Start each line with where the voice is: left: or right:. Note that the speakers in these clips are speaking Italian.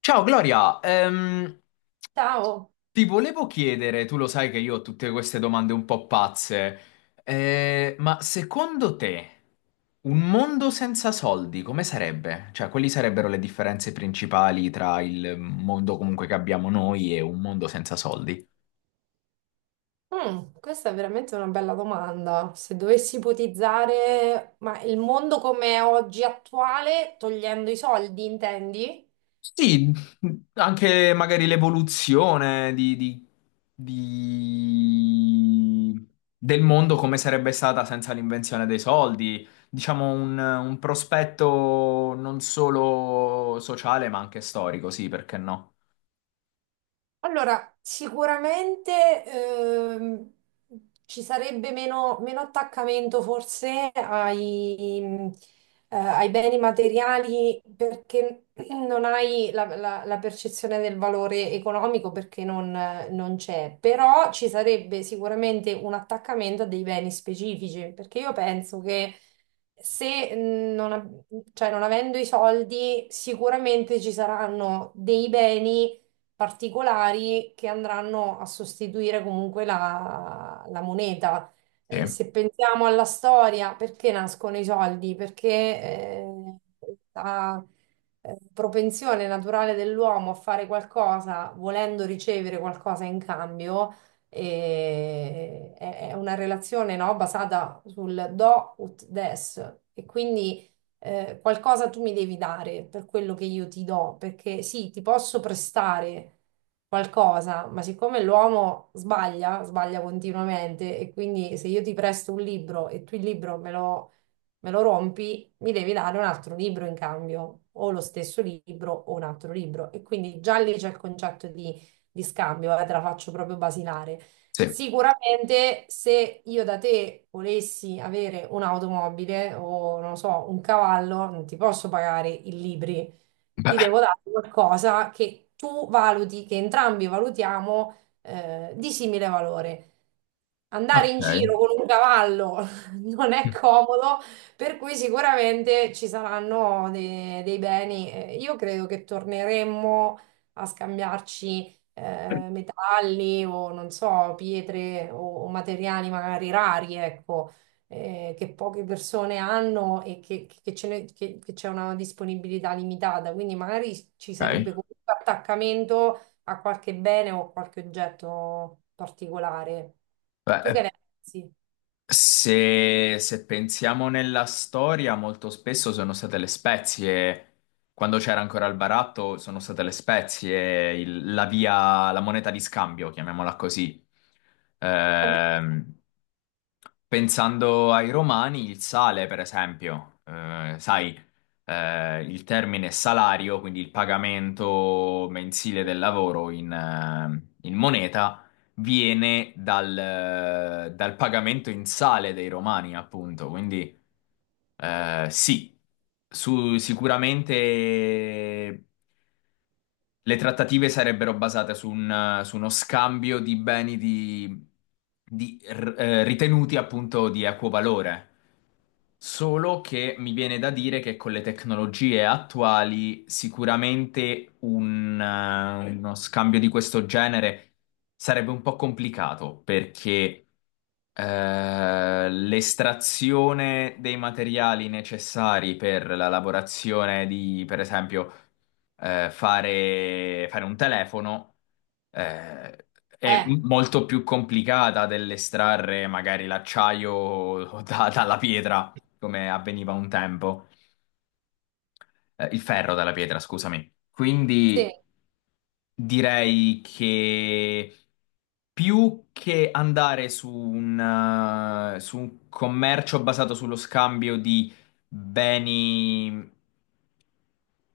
left: Ciao Gloria,
right: Ciao.
left: ti volevo chiedere, tu lo sai che io ho tutte queste domande un po' pazze, ma secondo te un mondo senza soldi come sarebbe? Cioè, quali sarebbero le differenze principali tra il mondo comunque che abbiamo noi e un mondo senza soldi?
right: Questa è veramente una bella domanda. Se dovessi ipotizzare, ma il mondo come è oggi attuale, togliendo i soldi, intendi?
left: Sì, anche magari l'evoluzione di- del mondo come sarebbe stata senza l'invenzione dei soldi, diciamo un prospetto non solo sociale ma anche storico, sì, perché no?
right: Allora, sicuramente ci sarebbe meno attaccamento forse ai beni materiali perché non hai la percezione del valore economico perché non c'è, però ci sarebbe sicuramente un attaccamento a dei beni specifici perché io penso che se non, av- cioè, non avendo i soldi sicuramente ci saranno dei beni particolari che andranno a sostituire comunque la moneta.
left: Sì,
right: Se pensiamo alla storia, perché nascono i soldi? Perché la propensione naturale dell'uomo a fare qualcosa volendo ricevere qualcosa in cambio è una relazione, no, basata sul do ut des. E quindi qualcosa tu mi devi dare per quello che io ti do, perché sì, ti posso prestare qualcosa, ma siccome l'uomo sbaglia, sbaglia continuamente e quindi se io ti presto un libro e tu il libro me lo rompi, mi devi dare un altro libro in cambio, o lo stesso libro o un altro libro. E quindi già lì c'è il concetto di scambio, te la faccio proprio basilare.
left: sì.
right: Sicuramente se io da te volessi avere un'automobile o non lo so, un cavallo, non ti posso pagare i libri, ti
left: Beh,
right: devo dare qualcosa che tu valuti, che entrambi valutiamo di simile valore. Andare
left: ok.
right: in giro con un cavallo non è comodo, per cui sicuramente ci saranno dei beni. Io credo che torneremmo a scambiarci metalli o non so, pietre o materiali magari rari, ecco, che poche persone hanno e che ce ne- che c'è una disponibilità limitata. Quindi magari ci
left: Ok.
right: sarebbe comunque attaccamento a qualche bene o qualche oggetto particolare. Tu che
left: Beh,
right: ne pensi?
left: se, se pensiamo nella storia, molto spesso sono state le spezie, quando c'era ancora il baratto, sono state le spezie, la via, la moneta di scambio, chiamiamola così.
right: È vero?
left: Ehm, Pensando ai romani, il sale, per esempio, sai, il termine salario, quindi il pagamento mensile del lavoro in moneta, viene dal pagamento in sale dei romani, appunto. Quindi, sì, su- sicuramente. Le trattative sarebbero basate su uno scambio di beni di, ritenuti appunto di equo valore. Solo che mi viene da dire che con le tecnologie attuali sicuramente uno scambio di questo genere sarebbe un po' complicato perché l'estrazione dei materiali necessari per la lavorazione di, per esempio, fare un telefono eh, è
right: Eh,
left: molto più complicata dell'estrarre magari l'acciaio dalla pietra, come avveniva un tempo. Il ferro dalla pietra, scusami.
right: sì.
left: Quindi direi che più che andare su su un commercio basato sullo scambio di beni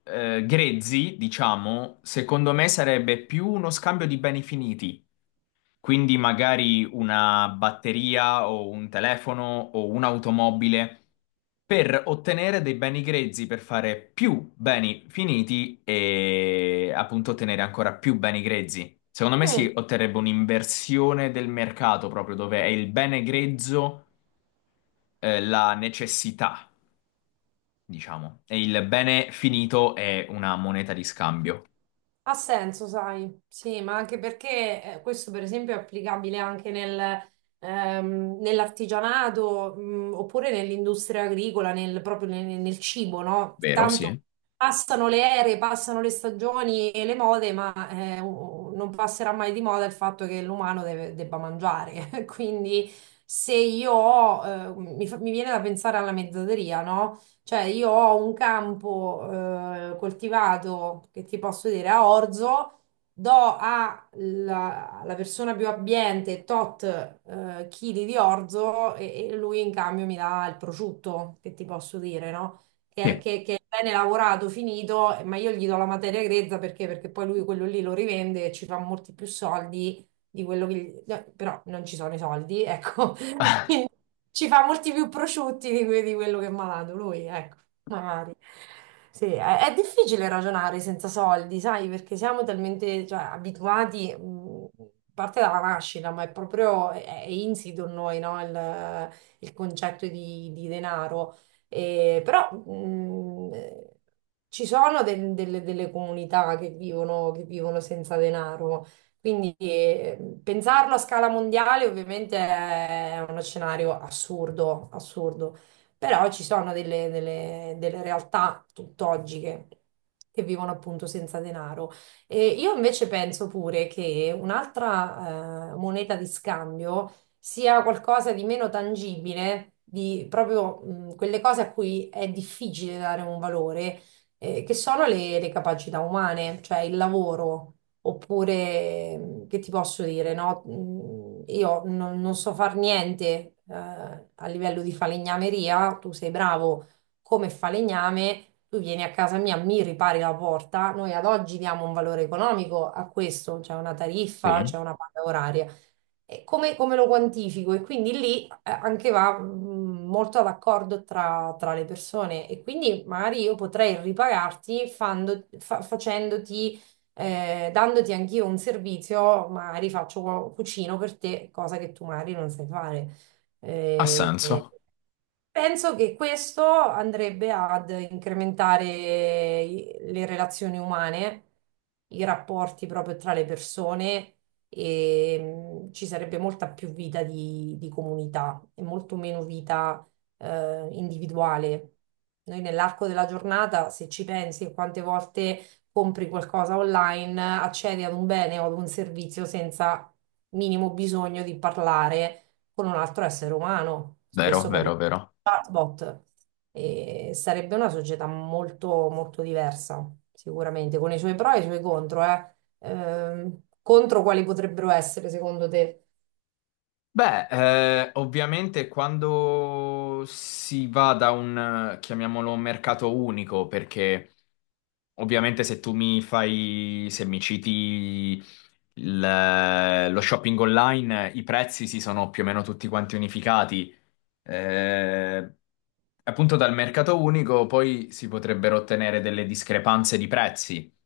left: grezzi, diciamo, secondo me sarebbe più uno scambio di beni finiti. Quindi magari una batteria o un telefono o un'automobile per ottenere dei beni grezzi per fare più beni finiti e appunto ottenere ancora più beni grezzi. Secondo me si
right: Mm.
left: otterrebbe un'inversione del mercato proprio dove è il bene grezzo, la necessità, diciamo, e il bene finito è una moneta di scambio.
right: Ha senso, sai, sì, ma anche perché questo per esempio è applicabile anche nel, nell'artigianato, oppure nell'industria agricola, nel cibo, no?
left: Vero,
right: Tanto
left: sì.
right: passano le ere, passano le stagioni e le mode, ma non passerà mai di moda il fatto che l'umano debba mangiare. Quindi se io ho, mi, fa- mi viene da pensare alla mezzateria, no? Cioè, io ho un campo coltivato che ti posso dire a orzo, do alla persona più abbiente tot chili di orzo e lui in cambio mi dà il prosciutto, che ti posso dire, no?
left: Sì.
right: Che è bene lavorato, finito, ma io gli do la materia grezza perché? Perché poi lui quello lì lo rivende e ci fa molti più soldi di quello che... gli- no, però non ci sono i soldi, ecco,
left: Ah,
right: quindi ci fa molti più prosciutti di quello che mi ha dato lui, ecco, magari. Sì, è difficile ragionare senza soldi, sai, perché siamo talmente, cioè, abituati, a parte dalla nascita, ma è proprio, è insito in noi, no? Il concetto di denaro. E, però ci sono delle comunità che vivono senza denaro. Quindi pensarlo a scala mondiale ovviamente è uno scenario assurdo, assurdo, però ci sono delle realtà tutt'oggi che vivono appunto senza denaro. E io invece penso pure che un'altra moneta di scambio sia qualcosa di meno tangibile, di proprio quelle cose a cui è difficile dare un valore, che sono le capacità umane, cioè il lavoro. Oppure, che ti posso dire, no? Io non so far niente, a livello di falegnameria, tu sei bravo come falegname, tu vieni a casa mia, mi ripari la porta. Noi ad oggi diamo un valore economico a questo, c'è una tariffa, c'è
left: sì.
right: una paga oraria. E come lo quantifico? E quindi lì anche va molto d'accordo tra le persone e quindi magari io potrei ripagarti facendoti, dandoti anch'io un servizio, magari faccio cucino per te, cosa che tu magari non sai fare.
left: Ha
right: Eh,
left: senso.
right: Penso che questo andrebbe ad incrementare le relazioni umane, i rapporti proprio tra le persone e ci sarebbe molta più vita di comunità e molto meno vita individuale. Noi nell'arco della giornata, se ci pensi, quante volte compri qualcosa online, accedi ad un bene o ad un servizio senza minimo bisogno di parlare con un altro essere umano.
left: Vero,
right: Spesso
left: vero,
right: parliamo
left: vero.
right: chatbot, e sarebbe una società molto, molto diversa, sicuramente, con i suoi pro e i suoi contro, eh. Contro quali potrebbero essere, secondo te?
left: Beh, ovviamente quando si va da chiamiamolo, mercato unico, perché ovviamente se tu mi fai, se mi citi lo shopping online, i prezzi si sono più o meno tutti quanti unificati. Eh, appunto dal mercato unico poi si potrebbero ottenere delle discrepanze di prezzi.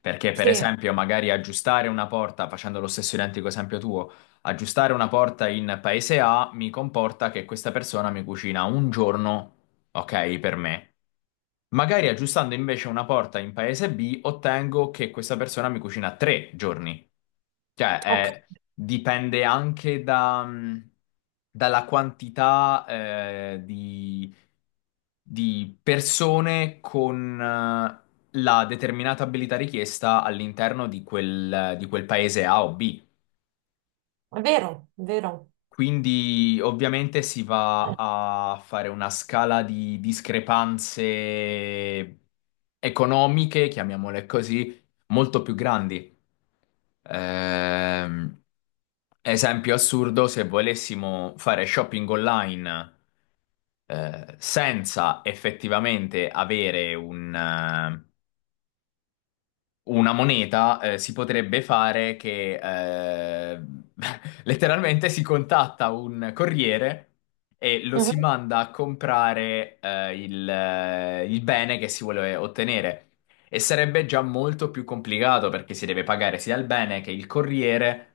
left: Perché, per
right: Sì,
left: esempio, magari aggiustare una porta, facendo lo stesso identico esempio tuo, aggiustare una porta in paese A mi comporta che questa persona mi cucina un giorno, ok, per me. Magari aggiustando invece una porta in paese B, ottengo che questa persona mi cucina tre giorni. Cioè,
right: ok,
left: è- dipende anche da, dalla quantità, di persone con la determinata abilità richiesta all'interno di di quel paese A o B.
right: è vero, è vero.
left: Quindi ovviamente si va
right: Eh,
left: a fare una scala di discrepanze economiche, chiamiamole così, molto più grandi. Ehm, esempio assurdo, se volessimo fare shopping online senza effettivamente avere una moneta si potrebbe fare che eh, letteralmente si contatta un corriere e lo si
right: mhm.
left: manda a comprare il bene che si vuole ottenere. E sarebbe già molto più complicato perché si deve pagare sia il bene che il corriere.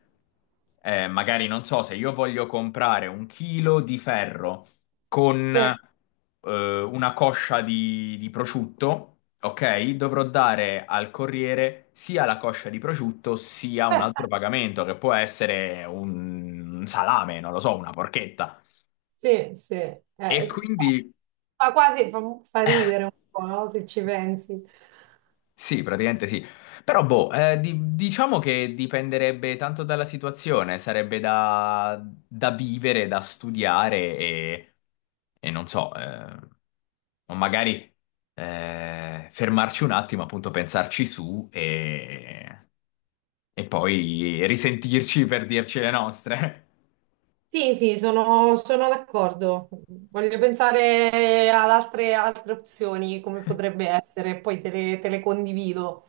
left: Magari non so se io voglio comprare un chilo di ferro con
right: Sì.
left: una coscia di prosciutto, ok? Dovrò dare al corriere sia la coscia di prosciutto sia un altro pagamento che può essere un salame, non lo so, una porchetta.
right: Sì, sì.
left: E
right: Eh, s-
left: quindi
right: fa quasi, fa, fa ridere un po', no? Se ci pensi.
left: sì, praticamente sì. Però, boh, di- diciamo che dipenderebbe tanto dalla situazione, sarebbe da, da vivere, da studiare e non so, o magari fermarci un attimo, appunto, pensarci su e poi risentirci per dirci le nostre.
right: Sì, sì, sono d'accordo. Voglio pensare ad altre opzioni, come potrebbe essere, e poi te le condivido.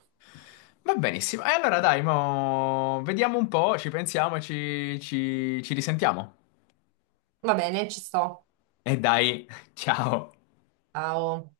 left: Va benissimo. E allora dai, mo vediamo un po', ci pensiamo, e ci ci risentiamo.
right: Va bene, ci sto.
left: E dai, ciao.
right: Ciao.